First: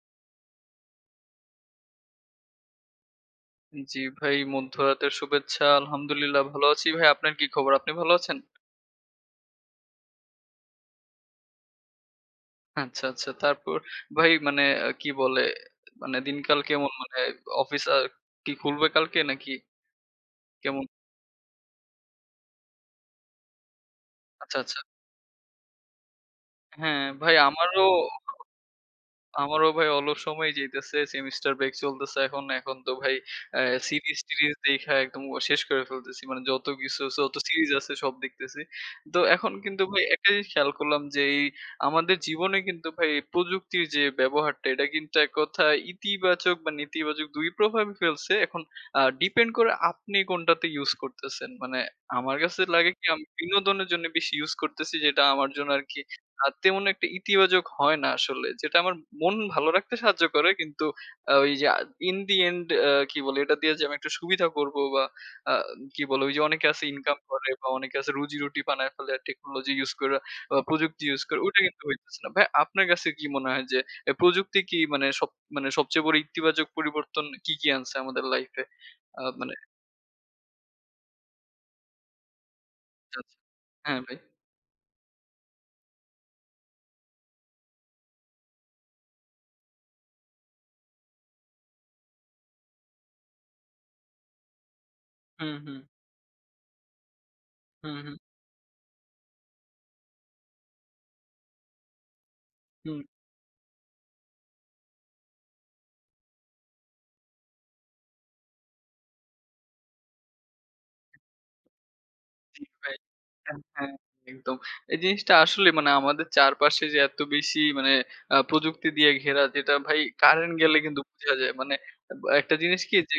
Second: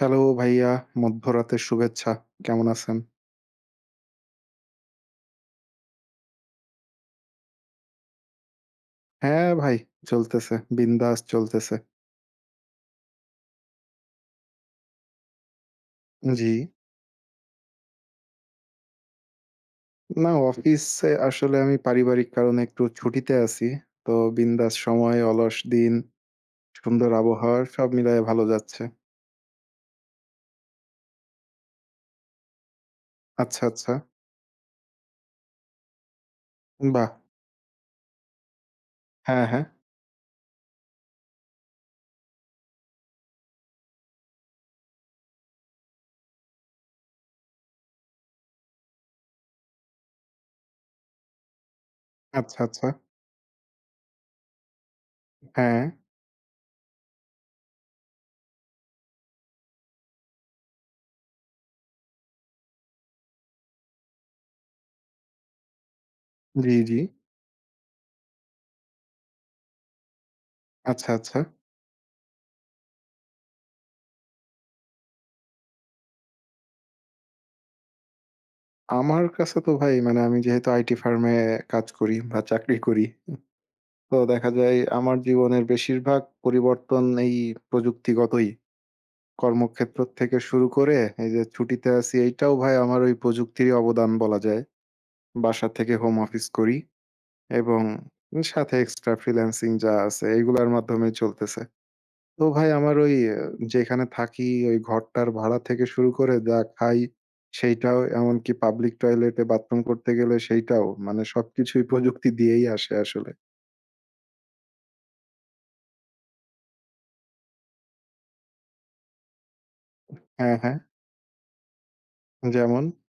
Hello ভাইয়া, মধ্যরাতের শুভেচ্ছা। কেমন আছেন? জি ভাই মধ্যরাতের শুভেচ্ছা। আলহামদুলিল্লাহ ভালো আছি ভাই। আপনার কি খবর? আপনি ভালো আছেন? হ্যাঁ ভাই, চলতেছে। বিন্দাস চলতেছে। আচ্ছা, আচ্ছা। তারপর ভাই মানে কি বলে? মানে উ দিনকাল জি। কেমন? মানে অফিস আ কি খুলবে কালকে নাকি? না কেমন? অফিসে আসলে আমি পারিবারিক কারণে একটু ছুটিতে আছি। তো আচ্ছা, বিন্দাস আচ্ছা। সময়, অলস দিন, হ্যাঁ সুন্দর ভাই আবহাওয়ায়, আমারও সব মিলায়ে ভালো যাচ্ছে। আমারও ভাই অলস সময় যাইতেছে। সেমিস্টার ব্রেক চলতেছে এখন। এখন তো ভাই, আচ্ছা, অ্যা আচ্ছা। সিরিজ-টিরজ দেইখা একদম শেষ করে ফেলতেছি। মানে যত উ কিছু বাহ! যত সিরিজ আছে সব দেখতেছি। তো হ্যাঁ, এখন হ্যাঁ। কিন্তু ভাই একটা জিনিস খেয়াল করলাম, যে আমাদের জীবনে কিন্তু ভাই প্রযুক্তির যে ব্যবহারটা, এটা কিন্তু এককথায় ইতিবাচক বা নেতিবাচক দুই প্রভাবই ফেলছে। এখন আ ডিপেন্ড করে আপনি কোনটাতে ইউস করতেছেন। মানে আমার আচ্ছা, কাছে লাগে আচ্ছা। কি? আমি বিনোদনের জন্য বেশি ইউস করতেছি যেটা আমার জন্য হ্যাঁ। আরকি, আ তেমন একটা ইতিবাচক হয় না আসলে। যেটা আমার মন ভালো রাখতে সাহায্য করে কিন্তু, আ ওই যে আ ইন দি এন্ড এ কি বলে, এটা দিয়ে যে আমি একটা সুবিধা করবো, বা আ কি বলে, ঐ যে অনেকে জি, আছে জি। ইনকাম করে বা অনেকে রুজি-রুটি বানায় ফেলে টেকনোলজি ইউস কইরা, বা প্রযুক্তি আচ্ছা, ইউস আচ্ছা। করে ওটা কিন্তু হইতেছে না। ভাই আপনার কাছে কি মনে হয় যে এ প্রযুক্তি কি মানে সব সবচেয়ে বড় ইতিবাচক পরিবর্তন কি, কি আনছে আমাদের লাইফ এ? আ আমার মানে কাছে তো ভাই, মানে আমি যেহেতু আইটি ফার্ম এ কাজ করি বা চাকরি করি। হ্যাঁ ভাই। তো দেখা যায় আমার জীবনের বেশিরভাগ পরিবর্তন এই প্রযুক্তিগতই। কর্মক্ষেত্র থেকে শুরু করে, এইযে ছুটিতে আছি, এইটাও ভাই আমার ওই প্রযুক্তিরই অবদান বলা যায়। হুম, বাসা হুম। থেকে হোম অফিস করি এবং হুম, হুম। সাথে এক্সট্রা ফ্রিল্যান্সিং যা আছে এইগুলার মাধ্যমেই চলতেছে। তো ভাই আমার হুম। ওই যেখানে থাকি, ওই ঘরটার ভাড়া থেকে শুরু করে, যা খাই সেইটাও, এমনকি পাবলিক টয়লেটে বাথরুম করতে গেলে সেইটাও, মানে সবকিছুই প্রযুক্তি জি দিয়েই ভাই। আসে আসলে। হ্যাঁ, হ্যাঁ। একদম। এই জিনিসটা আসলে মানে আমাদের চারপাশে যে এত বেশি, মানে আ প্রযুক্তি দিয়ে ঘেরা, যেটা ভাই কারেন্ট হ্যাঁ, গেলে হ্যাঁ। কিন্তু বুঝা যায়। মানে একটা জিনিস যেমন? কি যে,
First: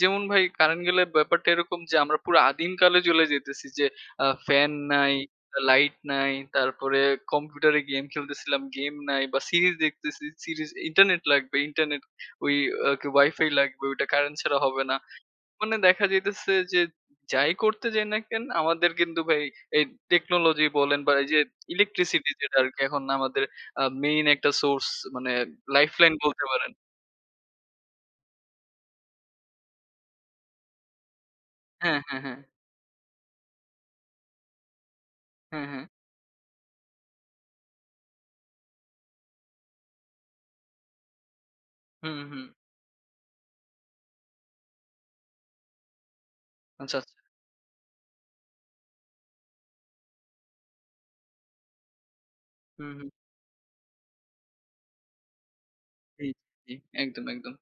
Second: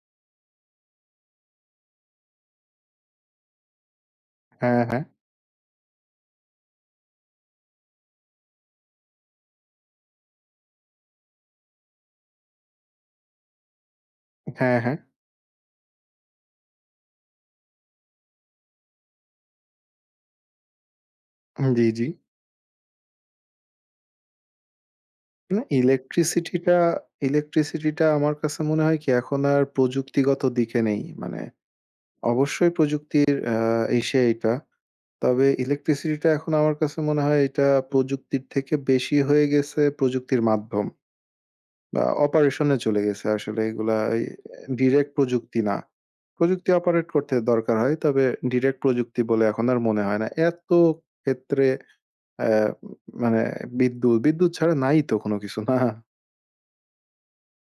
যেমন ভাই কারেন্ট গেলে ব্যাপারটা এরকম, যে আমরা পুরো আদিমকালে চলে যেতেছি, যে আ ফ্যান হ্যাঁ, হ্যাঁ। নাই, লাইট নাই, তারপরে কম্পিউটারে গেম খেলতেসিলাম, গেম নাই বা সিরিজ দেখতেছি, সিরিজ ইন্টারনেট লাগবে। ইন্টারনেট ওই কি, ওয়াইফাই লাগবে, ওইটা কারেন্ট ছাড়া হ্যাঁ, হবে হ্যাঁ। না। মানে দেখা যাইতেছে, যে যাই করতে যাই না কেন, আমাদের কিন্তু ভাই এই টেকনোলজি বলেন বা এইযে উম জ্বী জ্বী। ইলেকট্রিসিটি যেটা আরকি, এখন আমাদের আ মেইন একটা সোর্স, মানে মানে লাইফলাইন বলতে পারেন। ইলেকট্রিসিটিটা ইলেকট্রিসিটিটা আমার কাছে মনে হয় কি? এখন আর প্রযুক্তিগত দিকে নেই। মানে, হ্যাঁ, হ্যাঁ, হ্যাঁ। অবশ্যই প্রযুক্তির আ ইসে এইটা। তবে হ্যাঁ, হ্যাঁ। ইলেকট্রিসিটিটা এখন আমার কাছে মনে হয়, এটা প্রযুক্তির থেকে বেশি হয়ে গেছে, প্রযুক্তির মাধ্যম। বা হুম, হুম। অপারেশনে চলে গেছে আসলে এগুলা এই ডিরেক্ট প্রযুক্তি না। প্রযুক্তি আচ্ছা, অপারেট আচ্ছা। করতে দরকার হয়। তবে ডিরেক্ট প্রযুক্তি বলে এখন আর মনে হয় না। এত ক্ষেত্রে অ্যা ম হুম, হুম। মানে বিদ্যুৎ বিদ্যুৎ ছাড়া নাই তো কোন কিছু। না? জি, জি। একদম, একদম।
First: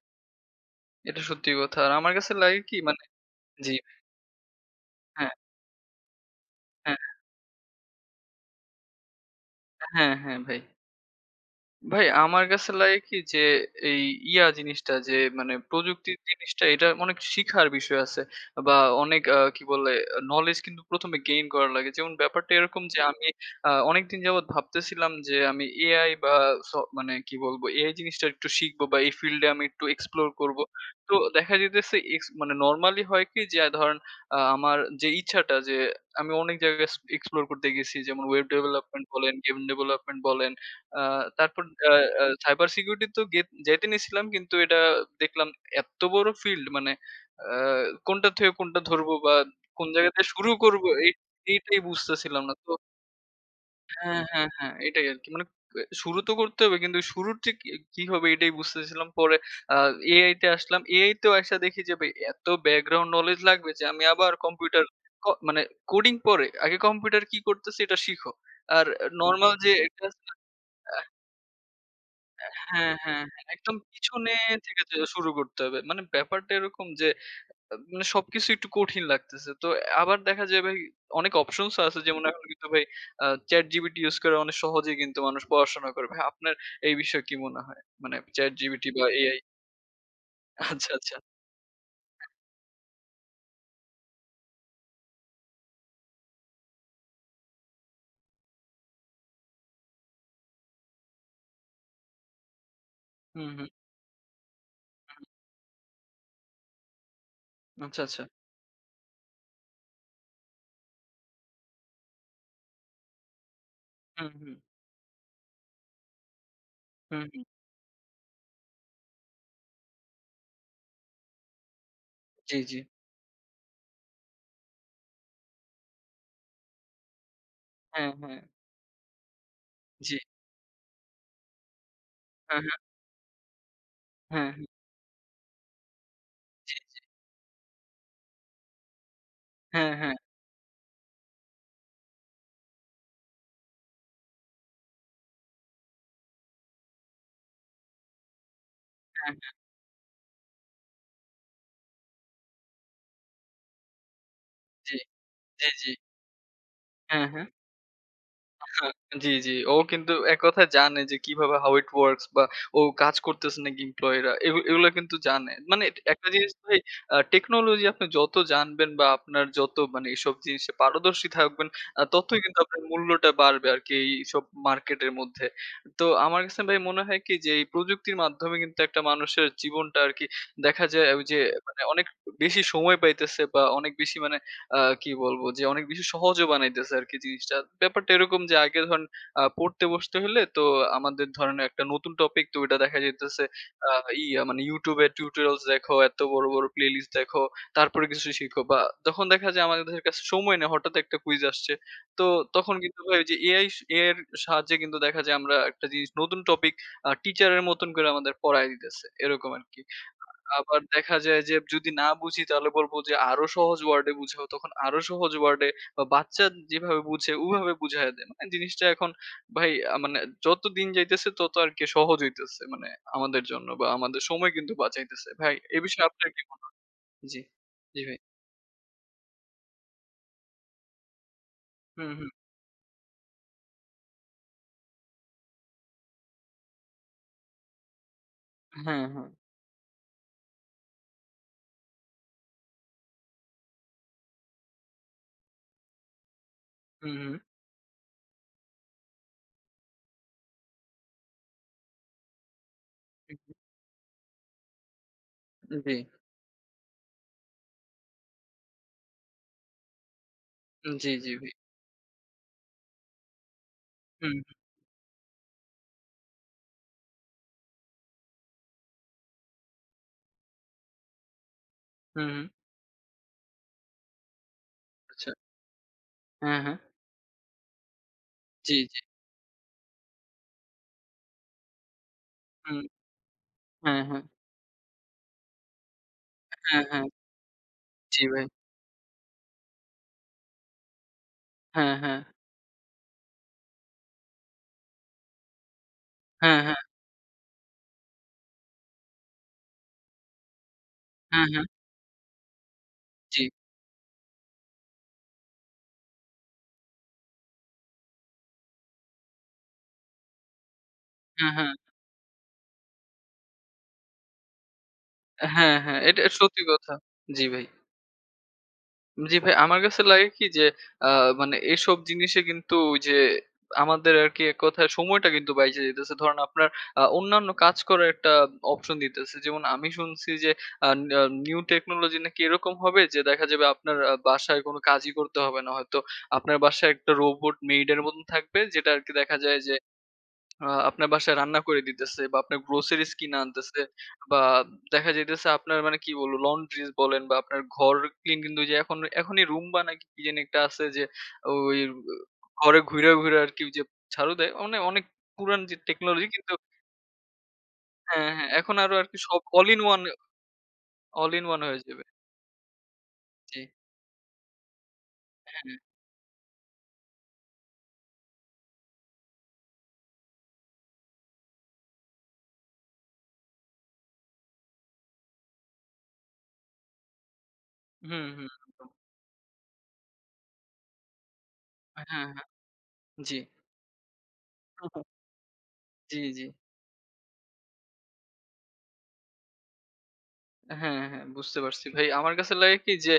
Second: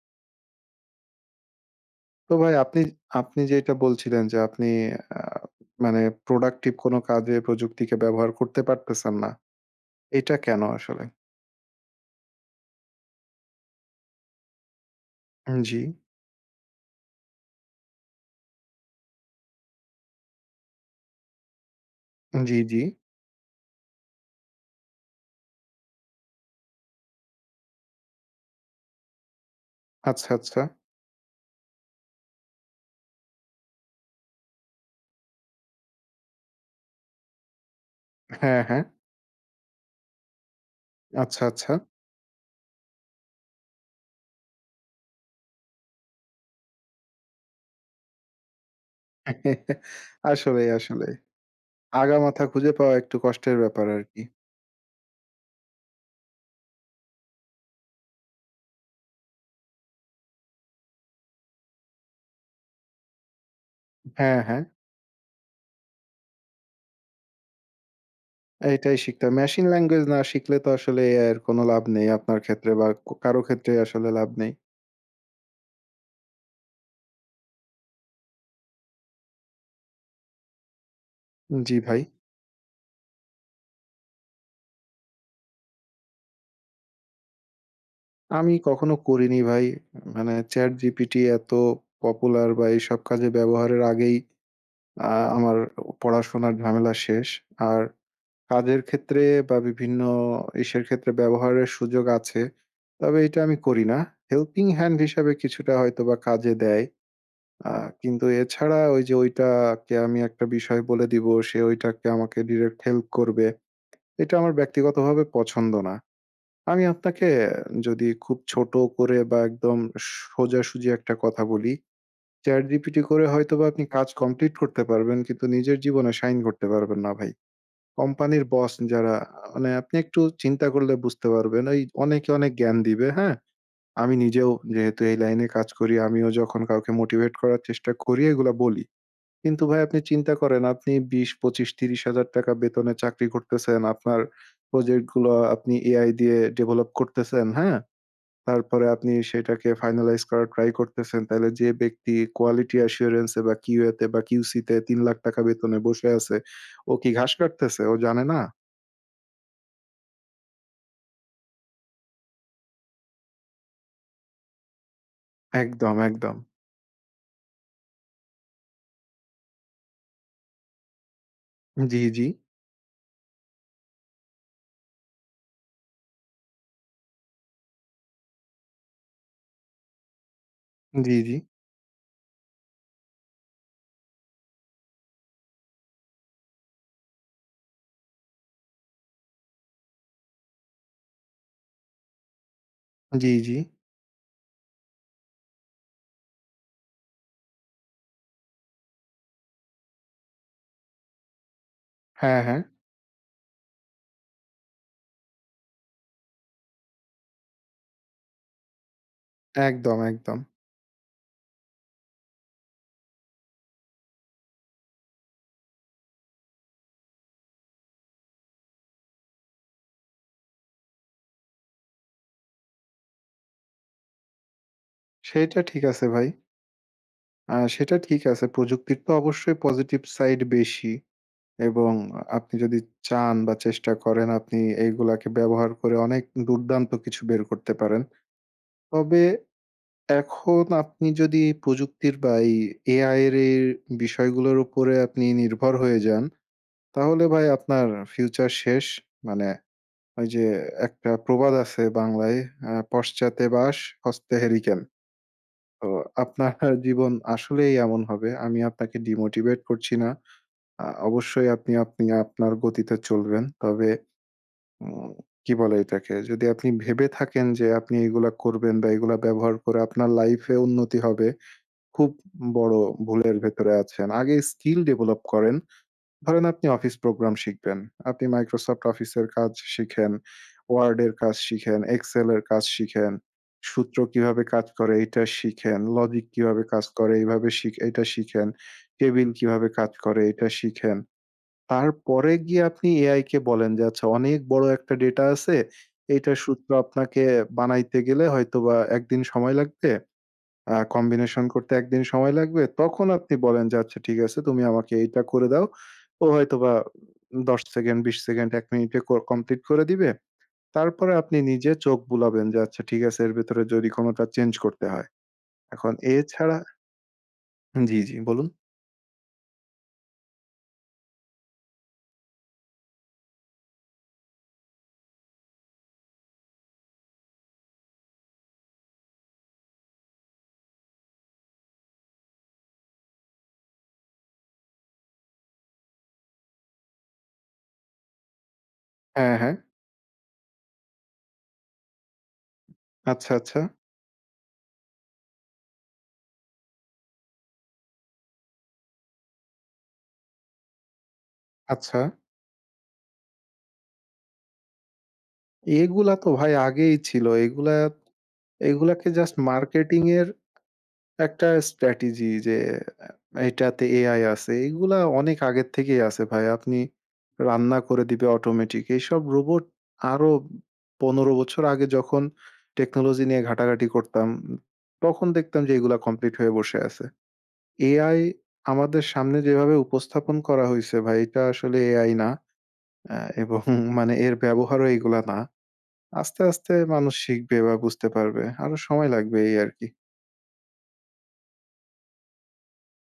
এটা সত্যি কথা। আমার কাছে তো ভাই লাগে কি আপনি আপনি মানে আপনি যেটা জি। বলছিলেন যে আপনি আ হ্যাঁ। মানে প্রোডাক্টিভ কোন হ্যাঁ। কাজে প্রযুক্তিকে ব্যবহার করতে পারতেছেন না। হ্যাঁ, এটা হ্যাঁ, ভাই। কেন আসলে? ভাই আমার কাছে লাগে কি যে, এই ইয়া জিনিসটা যে মানে উম জ্বি। প্রযুক্তির জিনিসটা এটা অনেক শিখার বিষয় আছে বা অনেক আ কি বলে আ নলেজ কিন্তু ১ম এ গেইন করা লাগে। যেমন উম ব্যাপারটা জ্বি, জ্বি। এরকম যে আমি আ অনেকদিন যাবৎ ভাবতেছিলাম যে আমি Ai বা স মানে কি বলব এ জিনিসটা একটু শিখব বা এই ফিল্ডে আমি একটু এক্সপ্লোর আচ্ছা, আচ্ছা। করবো। তো দেখা যাইতেছে এক্স মানে নরমালি হয় কি যে আ ধরেন আ আমার যে ইচ্ছাটা যে আমি অনেক জায়গায় এস এক্সপ্লোর করতে গেছি। যেমন ওয়েব হ্যাঁ, হ্যাঁ। ডেভেলপমেন্ট বলেন, গেম ডেভেলপমেন্ট বলেন। আ আচ্ছা, তারপর আচ্ছা। আ আ সাইবার সিকিউরিটি তো গেত যেতে নিয়েছিলাম কিন্তু এটা দেখলাম এত্ত বড় ফিল্ড মানে আ কোনটা থেকে কোনটা ধরবো বা কোন জায়গাতে শুরু আসলেই করবো আসলে। এ এটাই আগা বুঝতেছিলাম মাথা না। খুঁজে তো পাওয়া একটু কষ্টের ব্যাপার আর হ্যাঁ, কি। হ্যাঁ, হ্যাঁ, এটাই আরকি। মানে ব শুরু তো করতে হবে কিন্তু শুরুর ঠিক ই কি হবে এটাই বুঝতেছিলাম। পরে আ Ai তে আসলাম। Ai তেও এসে দেখে যাবে এত ব্যাকগ্রাউন্ড নলেজ লাগবে যে আমি আবার হ্যাঁ, হ্যাঁ। কম্পিউটার ক মানে কোডিং পরে আগে কম্পিউটার কি করতেছে এটা শিখো। আর এইটাই শিখতে হবে। নরমাল মেশিন যে এটা ল্যাঙ্গুয়েজ না আছে না? শিখলে তো আ আসলে Ai এর কোন লাভ নেই আপনার আ ক্ষেত্রে বা হ্যাঁ, ক হ্যাঁ, কারো হ্যাঁ, ক্ষেত্রে একদম আসলে লাভ পিছনে নেই। থেকে যেয়ে শুরু করতে হবে। মানে ব্যাপারটা এরকম যে আব সবকিছু একটু কঠিন লাগতেছে। তো আ আবার দেখা যায় ভাই অনেক অপশনস জ্বি, ও আছে ভাই। যেমন এখন কিন্তু ভাই আ ChatGPT ইউজ করে অনেক সহজেই কিন্তু মানুষ পড়াশোনা করে। ভাই আপনার এই বিষয়ে কি মনে হয়? মানে আমি ChatGPT কখনো বা Ai? করিনি ভাই। মানে Chat আচ্ছা GPT আচ্ছা। এত পপুলার বা এইসব কাজে ব্যবহারের আগেই আ আমার পড়াশোনার ঝামেলা শেষ। আর কাজের ক্ষেত্রে বা বিভিন্ন ইসের ক্ষেত্রে ব্যবহারের সুযোগ আছে। তবে এটা হুম, আমি হুম। করি না। হেল্পিং হ্যান্ড হুম। হিসাবে কিছুটা হয়তো বা কাজে দেয়। আ আচ্ছা, আচ্ছা। কিন্তু এছাড়া ঐ যে ঐটাকে আমি একটা বিষয় বলে দিবো, সে ঐটাকে আমাকে ডিরেক্ট হেল্প করবে। হুম, এটা আমার হুম। ব্যক্তিগতভাবে পছন্দ না। আমি হুম, আপনাকে হু। আ যদি খুব ছোট করে বা একদম সোজাসুজি একটা কথা বলি। জ্বী, Chat জ্বী। GPT করে হয়তোবা আপনি কাজ কমপ্লিট করতে পারবেন কিন্তু নিজের জীবনে সাইন করতে পারবেন না ভাই। হ্যাঁ, হ্যাঁ। কোম্পানির বস যারা আ মানে আপনি জ্বি। একটু চিন্তা করলে বুঝতে পারবেন এই অনেকে অনেক হ্যাঁ, হ্যাঁ। জ্ঞান দিবে। হ্যাঁ? আমি নিজেও হ্যাঁ, হু। যেহেতু এই লাইনে কাজ করি আমিও যখন জি, কাউকে জি। মোটিভেট করার চেষ্টা করি এগুলা বলি। কিন্তু ভাই হ্যাঁ, আপনি হ্যাঁ। চিন্তা করেন আপনি ২০, ২৫, ৳৩০,০০০ বেতনে চাকরি করতেছেন। আপনার প্রজেক্টগুলো আপনি Ai দিয়ে ডেভেলপ করতেছেন, হ্যাঁ? তারপরে আপনি হ্যাঁ, হ্যাঁ। সেটাকে ফাইনালাইজ করার ট্রাই করতেছেন। তাহলে যে ব্যক্তি কোয়ালিটি অ্যাসুরেন্স বা কিউতে বা কিউসিতে জ্বী, ৳৩,০০,০০০ জ্বী, বেতনে জ্বী। বসে আছে, ও কি হ্যাঁ, ঘাস হ্যাঁ। কাটতেছে? ও জানে না? আ হ্যাঁ, জি, জি। ও কিন্তু এক কথায় জানে যে কিভাবে how it works বা ও কাজ করতেছে নাকি এমপ্লয়ি রা এগু এগুলো কিন্তু জানে। মানে একদম একটা একদম। জিনিস ভাই আ টেকনোলজি আপনি যত জানবেন বা আপনার যত মানে এসব জিনিস পারদর্শী থাকবেন জ্বি, আ জ্বি। ততই কিন্তু আপনার মূল্যটা বাড়বে আরকি এইসব মার্কেটের মধ্যে। তো আমার কাছে ভাই মনে হয় কি যে, এই প্রযুক্তির মাধ্যমে কিন্তু একটা মানুষের জীবনটা আরকি দেখা যায় জ্বী, জ্বী। ঐযে মানে অনেক বেশি সময় পাইতেছে বা অনেক বেশি মানে আ কি বলবো যে অনেক বেশি সহজ বানাইতেছে আরকি জিনিসটা। ব্যাপারটা এরকম যে আগে ধরেন আ পড়তে বসতে হলে তো আমাদের ধরেন একটা নতুন টপিক তো ঐটা দেখা জ্বি, যাইতেছে জ্বি। আ ইয়া মানে YouTube এর টিউটোরিয়ালস দেখো, এত বড়, বড়, প্লে লিস্ট দেখো, তারপরে কিছু শিখো বা তখন দেখা যায় আমাদের [unintelligible] কাছে সময় নেই। হঠাৎ একটা কুইজ আসছে। তো হ্যাঁ, হ্যাঁ। তখন কিন্তু ভাই এই যে Ai Ai এর সাহায্যে কিন্তু দেখা যায় আমরা একটা জিনিস নতুন টপিক আ টিচার এর মতন করে আমাদের পড়ায় দিতেছে। এরকম আরকি। একদম, একদম। আবার দেখা যায় যে যদি না বুঝি তাহলে বলব যে আরো সহজ ওয়ার্ডে বুঝাও তখন আরো সহজ ওয়ার্ডে বা বাচ্চা যেভাবে বুঝে ওভাবে বুঝাইয়া দেয়। জিনিসটা এখন ভাই আ মানে যতদিন যাইতেছে তত আরকি সহজ হইতেছে মানে আমাদের জন্য বা আমাদের সময় কিন্তু বাঁচাইতেছে। ভাই সেইটা এ ঠিক আছে বিষয়ে ভাই। আপনার কী মনে জ্বি, আ সেটা জ্বি ভাই। ঠিক আছে। প্রযুক্তির তো অবশ্যই পজিটিভ সাইড বেশি। এবং হুম, হুম। আপনি যদি চান বা চেষ্টা করেন আপনি এগুলাকে ব্যবহার করে অনেক দুর্দান্ত কিছু বের করতে পারেন। হ্যাঁ, তবে হ্যাঁ। এখন আপনি যদি প্রযুক্তির বা এই Ai এর এই বিষয়গুলোর উপরে আপনি নির্ভর হয়ে যান তাহলে হুম। ভাই আপনার ফিউচার শেষ। মানে ওই যে একটা প্রবাদ আছে বাংলায় আ হু, "পশ্চাতে হু। বাঁশ হস্তে হেরিকেন"। উ তো জ্বী। আপনার জীবন আসলেই এমন হবে। আমি আপনাকে ডিমোটিভেট করছি না। আ উ জ্বী, জ্বী অবশ্যই ভাই। আপনি আপনি আপনার গতিতে চলবেন। তবে হুম। উম কি বলে এটাকে যদি আপনি ভেবে থাকেন যে আপনি এগুলা করবেন বা এগুলা ব্যবহার করে আপনার লাইফ এ উন্নতি হবে। খুব হু, হুম। বড় ভুলের ভেতরে আছেন। আগে স্কিল ডেভেলপ আচ্ছা। করেন। ধরেন হ্যা, আপনি হ্যা। অফিস প্রোগ্রাম শিখবেন। আপনি জ্বী, মাইক্রোসফট জ্বী। অফিসের কাজ শিখেন। ওয়ার্ড এর কাজ শিখেন, এক্সেল এর কাজ হুম। শিখেন, হা, সূত্র হা। কিভাবে কাজ করে এটা শিখেন, লজিক কিভাবে হ্যাঁ, কাজ হ্যাঁ। করে, এইভাবে শিখে এইটা জি, ভাই। শিখেন। কেবিন কিভাবে কাজ করে এটা শিখেন। হ্যাঁ, হ্যাঁ। তারপরে গিয়ে আপনি এআই কে বলেন যে আচ্ছা অনেক বড় একটা ডেটা আছে। এটা হ্যাঁ, সূত্র হ্যাঁ। আপনাকে বানাইতে গেলে হয়তোবা ১ দিন সময় লাগবে। আ কম্বিনেশন হ্যাঁ, হ্যাঁ। করতে ১ দিন সময় লাগবে তখন আপনি জি। বলেন যে আচ্ছা ঠিক আছে তুমি আমাকে এইটা করে দাও। ও হয়তো বা ১০ সেকেন্ড ২০ সেকেন্ড ১ মিনিটে ক কমপ্লিট করে দিবে। তারপরে আপনি হ্যাঁ, হ্যাঁ। নিজে চোখ বুলাবেন যে আচ্ছা ঠিক আছে এর ভেতরে যদি কোনোটা চেঞ্জ করতে হয়। হ্যাঁ, এখন হ্যাঁ, এট এ এটা ছাড়া সত্যি কথা, জি ভাই। হু জ্বী, জ্বী, বলুন? জী, ভাই আমার কাছে লাগে কি যে আ মানে এসব জিনিসে কিন্তু ওইযে আমাদের আরকি এককথায় সময়টা কিন্তু বাইচে যাইতেছে। ধরেন আপনার আ অন্যান্য কাজ করার একটা option দিতেছে। যেমন আমি শুনসি যে আ না new technology নাকি এরকম হবে যে দেখা যাবে আপনার আ বাসায় কোন কাজই করতে হবে না হয়তো আপনার বাসায় একটা robot maid এর মতন থাকবে যেটা আরকি দেখা হ্যাঁ, হ্যাঁ। যায় যে আ আপনার বাসায় রান্না করে দিতেছে বা আপনার groceries আচ্ছা, কিনা আচ্ছা। আনতেছে বা দেখা যাইতেছে আপনার মানে কি বলবো laundries বলেন বা আপনার ঘর clean কিন্তু এইযে এখন এখনি 'Roomba' নাকি কি জানি একটা আছে যে ওই আচ্ছা? ঘরে ঘুইরা-ঘুইরা আরকি ওইযে ঝাড়ু দেয়। ওনে অনেক পুরান টেকনোলজি এগুলাতো ভাই কিন্তু আগেই ছিল। এগুলা হ্যাঁ, হ্যাঁ। এখন আরো এগুলাকে আরকি জাস্ট সব all in one, marketing এর all in একটা one হয়ে যাবে। strategy যে আ জী। এটাতে AI আছে। এগুলা অনেক হ্যাঁ, আগের হ্যাঁ। থেকেই আসে ভাই। আপনি রান্না করে দিবে automatic এইসব robot আরো ১৫ বছর আগে যখন technology নিয়ে ঘাটাঘাটি করতাম, তখন দেখতাম যে এগুলো complete হয়ে বসে আসে। AI হুম, হুম, একদম। আমাদের সামনে যেভাবে উপস্থাপন করা হইছে ভাই এটা আসলে হ্যাঁ, AI না হ্যাঁ। আ জী। এবং মানে এর হু, ব্যবহারও হু। এগুলা না। জী, আস্তে জী। আস্তে মানুষ শিখবে বা বুঝতে পারবে। আরো সময় লাগবে এই আরকি। অ্যাঁ হ্যাঁ, হ্যাঁ। বুঝতে পারছি ভাই। আমার কাছে লাগে কি যে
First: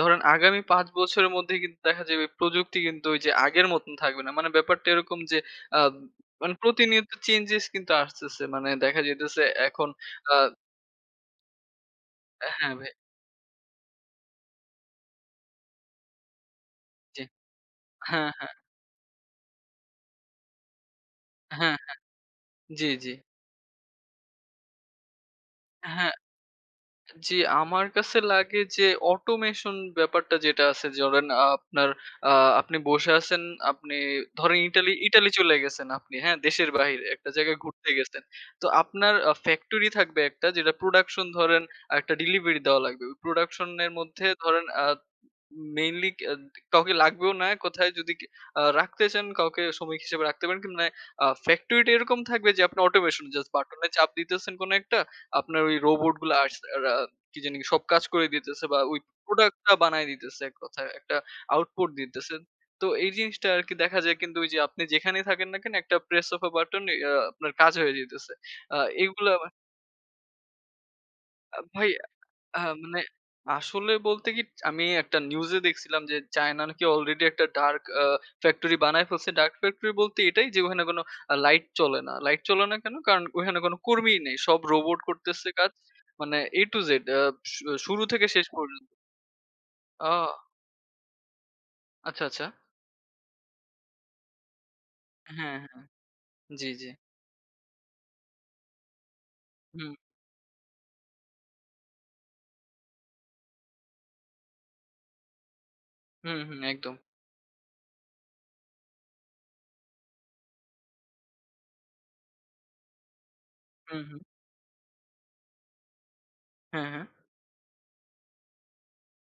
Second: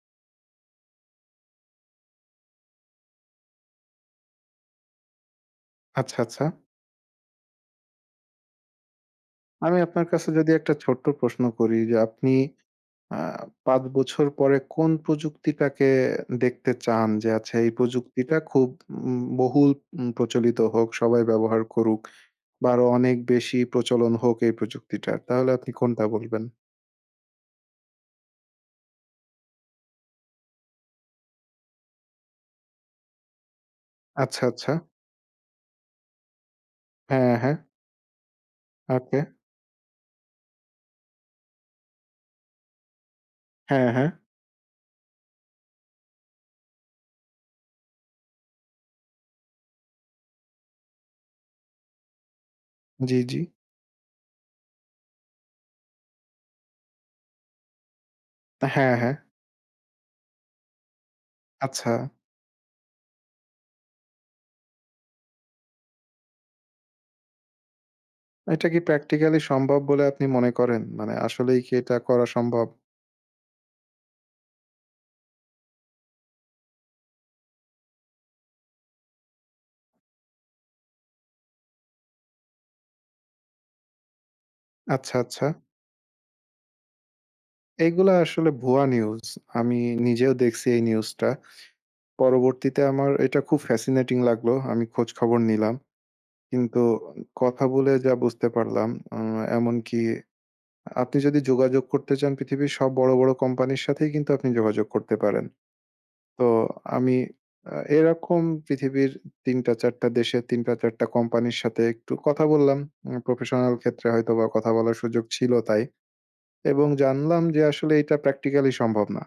ধরেন আগামী ৫ বছরের মধ্যে কিন্তু দেখা যাবে প্রযুক্তি কিন্তু ওই যে আগের মতন থাকবে না। মানে ব্যাপারটা এরকম যে আব আচ্ছা, আচ্ছা। মানে প্রতিনিয়ত চেঞ্জেস কিন্তু আসতেছে। মানে দেখা যাইতেছে আমি এখন আপনার কাছে আ যদি একটা ছোট্ট প্রশ্ন করি যে, আপনি এ হ্যাঁ, ভাই। আ ৫ বছর পরে কোন প্রযুক্তিটাকে দেখতে চান জি। যে, আচ্ছা এই হ্যাঁ, প্রযুক্তিটা হ্যাঁ। খুব ব বহুল প্রচলিত হোক, সবাই ব্যবহার হ্যাঁ, হ্যাঁ। করুক বা আরো জি, জি। অনেক বেশি প্রচলন হোক এই প্রযুক্তিটার। তাহলে আপনি কোনটা হ্যাঁ। বলবেন? জি আমার কাছে লাগে যে অটোমেশন ব্যাপারটা যেটা আছে ধরেন আপনার আ আপনি বসে আছেন আপনি আচ্ছা, ধরেন আচ্ছা। ইতালি ইতালি চলে গেছেন আপনি হ্যাঁ, দেশের বাহিরে একটা হ্যাঁ, হ্যাঁ। জায়গায় ঘুরতে গেছেন। তো আপনার ওকে। ফ্যাক্টরি থাকবে একটা যেটা প্রোডাকশন ধরেন একটা ডেলিভারি দেওয়া লাগবে। প্রোডাকশন হ্যাঁ, এর হ্যাঁ। মধ্যে ধরেন আ উ উম মেইনলি কা কাউকে লাগবেও না, কোথায় যদি কি আ রাখতে চান, কাউকে শ্রমিক হিসেবে রাখতে পারেন মানে ফ্যাক্টরি টা এরকম থাকবে যে আপনি জি, অটোমেশন জি। জাস্ট বাটনে চাপ দিতেছেন কোন একটা আপনার ওই রোবট গুলো আস আ রা কি জানি সব কাজ করে দিতেছে বা হ্যাঁ, ওই হ্যাঁ। প্রোডাক্ট টা বানায় দিতেছে এককথায় একটা আউটপুট আচ্ছা। দিতেছে। তো এই জিনিসটা আরকি দেখা যায় কিন্তু যে আপনি যেখানেই থাকেন না কেন একটা প্রেস ওফ আ বাটন ইয়া আপনার কাজ হয়ে যাইতেছে। এটা আ কি এগুলো প্র্যাকটিক্যাল সম্ভব বলে আপনি মনে করেন? মানে আসলেই আব কি ভাই এটা আ করা সম্ভব? হ্যাঁ, মানে আসলে বলতে কি আমি একটা নিউজে দেখছিলাম যে চায়না নাকি আলরেডি একটা ডার্ক আ ফ্যাক্টরি বানায় ফেলছে। ডার্ক ফ্যাক্টরি বলতে এটাই যে ওখানে কোন অ্যা লাইট চলে না। লাইট চলে না কেন? কারণ ওখানে কোন কর্মীই নেই। সব রোবট আচ্ছা, আচ্ছা। করতেছে কাজ। মানে A to Z আ সু শুরু এইগুলা থেকে শেষ আসলে ভুয়া পর্যন্ত। নিউজ। আমি নিজেও ও! দেখছি এই নিউজটা। আচ্ছা, আচ্ছা। পরবর্তীতে আমার এটা খুব ফ্যাসিনেটিং লাগলো। আমি খোঁজখবর হ্যাঁ, নিলাম। হ্যাঁ। জি, কিন্তু জি। কথা বলে যা বুঝতে পারলাম এম হুম। এমনকি আপনি যদি যোগাযোগ করতে চান পৃথিবীর সব বড়, বড় কোম্পানির সাথেই কিন্তু আপনি যোগাযোগ করতে পারেন। হুম, তো হুম। একদম। আমি আ এরকম পৃথিবীর ৩ টা, ৪ টা দেশের ৩ টা, ৪ টা কোম্পানির সাথে একটু কথা বললাম। উম প্রফেশনাল হুম, ক্ষেত্রে হুম। হয়তোবা কথা বলার সুযোগ ছিল তাই। এবং হ্যাঁ, হ্যাঁ। জানলাম যে আসলে এটা প্র্যাকটিক্যালি সম্ভব না।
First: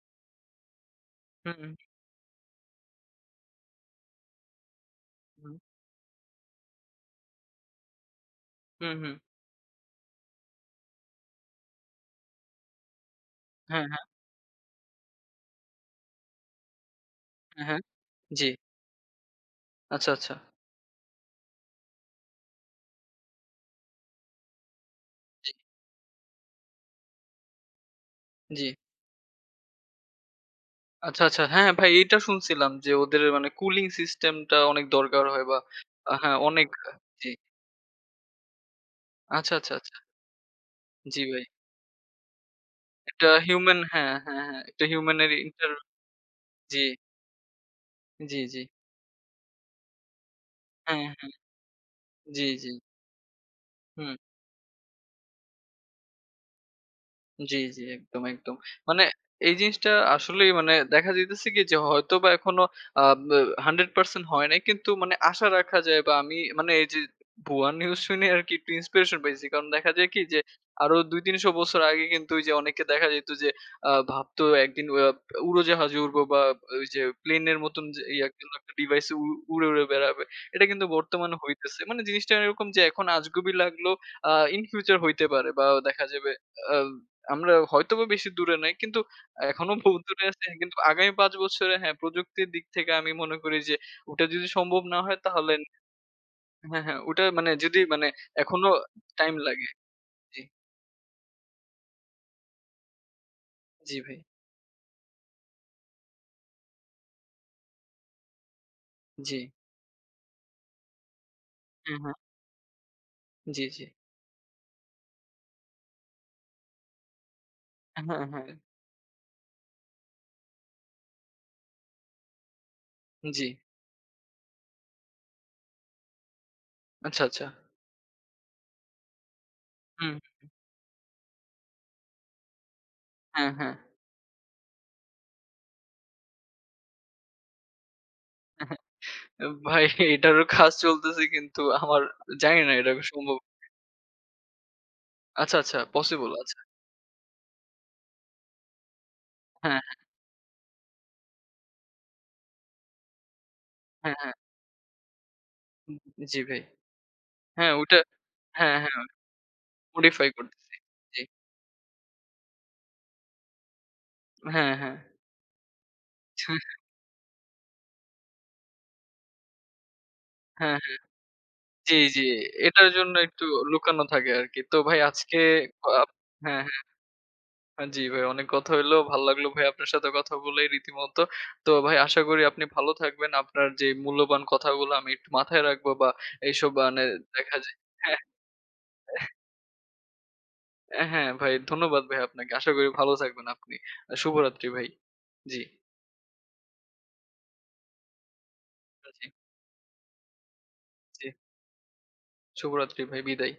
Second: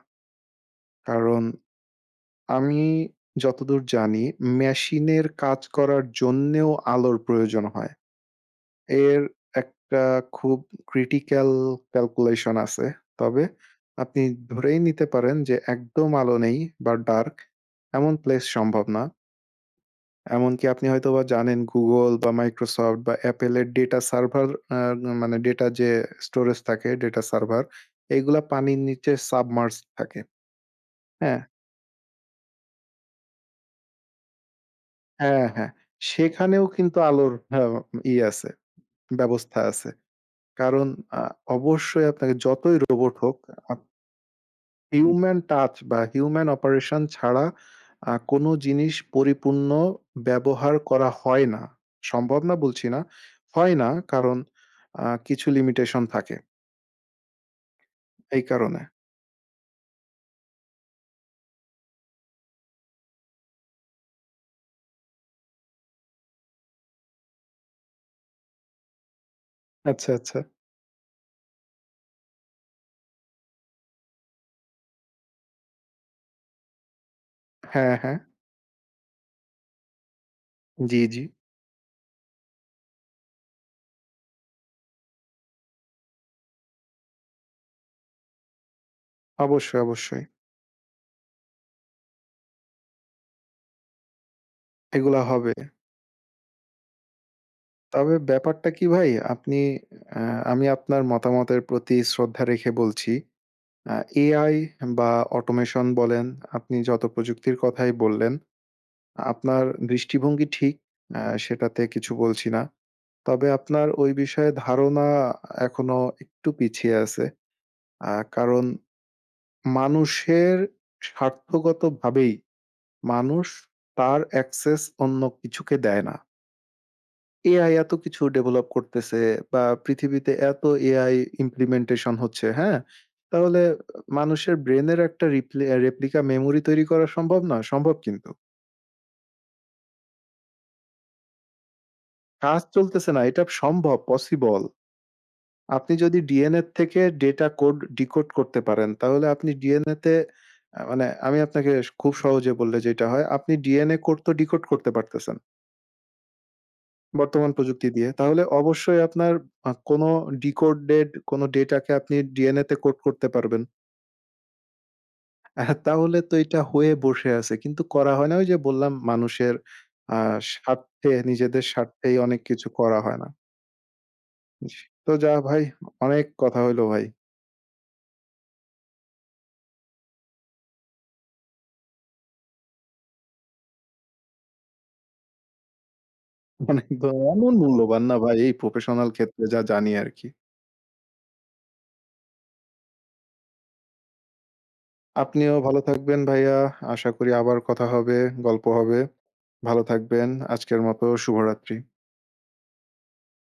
কারণ হুম, হুম। আমি যতদূর জানি মেশিন এর হুম। কাজ করার জন্যেও আলোর প্রয়োজন হয়। হুম, হুম। এর একটা খুব ক্রিটিক্যাল ক্যালকুলেশন আছে। তবে হ্যাঁ, হ্যাঁ। আপনি ধরেই নিতে পারেন যে একদম আলো নেই বা ডার্ক অ্যা হ্যাঁ, এমন প্লেস জি। সম্ভব না। আচ্ছা, আচ্ছা। এমনকি আপনি হয়তোবা জানেন Google বা Microsoft বা Apple এর ডেটা সার্ভার এ না মানে জি। ডেটা যে স্টোরেজ থাকে ডেটা সার্ভার এগুলা জি। পানির নিচে সাবমার্জ থাকে। আচ্ছা, হ্যাঁ? আচ্ছা। হ্যাঁ ভাই এটা শুনছিলাম যে ওদের মানে কুলিং সিস্টেম টা অনেক দরকার হ্যাঁ, হয় বা হ্যাঁ। হ্যাঁ সেখানেও অনেক। কিন্তু জি। আলোর হ ইয়ে আছে, আচ্ছা, ব্যবস্থা আচ্ছা, আছে। আচ্ছা। কারণ আ জি, ভাই। অবশ্যই আপনাকে যতই রোবট একটা হোক আপ হিউমেন হ্যাঁ, হ্যাঁ, হ্যাঁ। একটা হিউম্যান এর হিউমেন ইন্টার টাচ বা হিউম্যান জি। অপারেশন ছাড়া আ জি, কোন জি। জিনিস পরিপূর্ণ ব্যবহার হ্যাঁ, করা হ্যাঁ। হয় না। সম্ভব জি, না জি। বলছি না, হয় না হুম। কারণ আ কিছু লিমিটেশন থাকে। জি, জি, একদম, এই একদম, কারনে। মানে এই জিনিসটা আসলেই মানে দেখা যাইতেছে কি যে হয়তো বা এখনো আ ব্যা 100% হয় নাই কিন্তু মানে আশা রাখা যায় বা আমি মানে এই যে ভুয়া নিউজ শুনে আরকি একটু ইন্সপিরেশন পাইছি। কারণ দেখা যায় আচ্ছা, কি যে, আচ্ছা। আরো ২-৩০০ বছর আগে কিন্তু এই যে অনেকে দেখা যাইত যে আ ভাবতো একদিন উয়াব উড়োজাহাজে উড়বো বা ওই যে প্লেনের মতন হ্যাঁ, যে হ্যাঁ। ইয়া কিংবা একটা ডিভাইস উড় উড়ে, উড়ে বেড়াবে। এটা কিন্তু জি, জি। বর্তমানে হইতেছে। মানে জিনিসটা এরকম যে, এখন আজগবি লাগলেও আ ইন ফিউচার হইতে পারে বা দেখা যাবে আব আমরাও হয়তোবা বেশি দূরে নাই। কিন্তু এখনো অবশ্যই, বহুত দূরে অবশ্যই। আছে কিন্তু আগামী ৫ বছরে হ্যাঁ, প্রযুক্তির দিক থেকে আমি মনে করি যে, ওটা যদি সম্ভব না হয় এগুলা হবে। তাহলে হ্যাঁ, হ্যাঁ, ওটা মানে যদি মানে তবে এখনো ব্যাপারটা কি ভাই? টাইম আপনি লাগে আ আ জি। আমি আপনার মতামতের প্রতি শ্রদ্ধা রেখে বলছি, আ জি, ভাই। এআই বা অটোমেশন বলেন আপনি যত প্রযুক্তির কথাই বললেন, জি। আপনার দৃষ্টিভঙ্গি ঠিক, আ সেটাতে হুম, কিছু হুম। বলছি না। তবে জি, জি। আপনার ওই বিষয়ে ধারণা এখনো একটু পিছিয়ে আছে, আ হ্যাঁ, হ্যাঁ। কারণ মানুষের স্বার্থগতভাবেই মানুষ জি। তার অ্যাক্সেস অন্য কিছুকে দেয় না। আচ্ছা, আচ্ছা। AI এত কিছু ডেভেলপ করতেছে বা হুম। পৃথিবীতে এত AI ইমপ্লিমেন্টেশন হচ্ছে, হ্যাঁ? হ্যাঁ, তাহলে হ্যাঁ। মানুষের ব্রেইনের একটা রিপ্লে রেপ্লিকা মেমোরি তৈরি করা সম্ভব নয়? সম্ভব কিন্তু। ভাই এটারও কাজ চলতেছে কিন্তু আমার জানি কাজ না এটা চলতেছে না, সম্ভব এটা সম্ভব, পসিবল। আচ্ছা, আচ্ছা আপনি যদি পসিবল আচ্ছা। DNA থেকে ডেটা কোড ডিকোড করতে পারেন, তাহলে আপনি হ্যাঁ, DNA হ্যাঁ। তে আ মানে আমি আপনাকে খুব সহজে বললে যেইটা হয় আপনি DNA হ্যাঁ, কোড তো হ্যাঁ। ডিকোড করতে পারতেছেন হু, জি, ভাই। বর্তমান হ্যাঁ প্রযুক্তি ওইটা দিয়ে। তাহলে হ্যাঁ, অবশ্যই হ্যাঁ। আপনার অ কোনো মডিফাই করতেছি। ডিকোডেড জি। কোনো ডেটাকে আপনি DNA তে কোড করতে পারবেন। হ্যাঁ, হ্যাঁ। এহ তাহলে তো এটা হয়ে বসে আছে। কিন্তু করা হয় না। ঐ যে বললাম মানুষের আ হ্যাঁ, হ্যাঁ। স্বার্থে নিজেদের জি, স্বার্থেই জি। অনেক কিছু এটার করা জন্য হয় না। একটু লুকানো থাকে আরকি। জি। তো ভাই তো যা আজকে ভাই, আপ অনেক কথা হ্যাঁ, হইলো ভাই। হ্যাঁ। জি ভাই অনেক কথা হইলো। ভাল লাগলো ভাই আপনার সাথে কথা বলে রীতিমতো। তো ভাই আশা করি আপনি ভালো থাকবেন। আপনার যে মূল্যবান কথাগুলা আমি একটু মাথায় রাখবো বা এইসব মানে মানে একদম এমন দেখা যায় মূল্যবান না হ্যাঁ। ভাই এই প্রফেশনাল ক্ষেত্রে যা জানি আরকি। হ্যাঁ ভাই ধন্যবাদ ভাই আপনাকে। আশা করি ভালো থাকবেন আপনি। শুভরাত্রি ভাই। আপনিও জি। ভালো থাকবেন ভাইয়া। আশা করি আবার কথা হবে, গল্প হবে। জি। ভালো থাকবেন। আজকের মত জি। শুভরাত্রি। শুভরাত্রি ভাই বিদায়।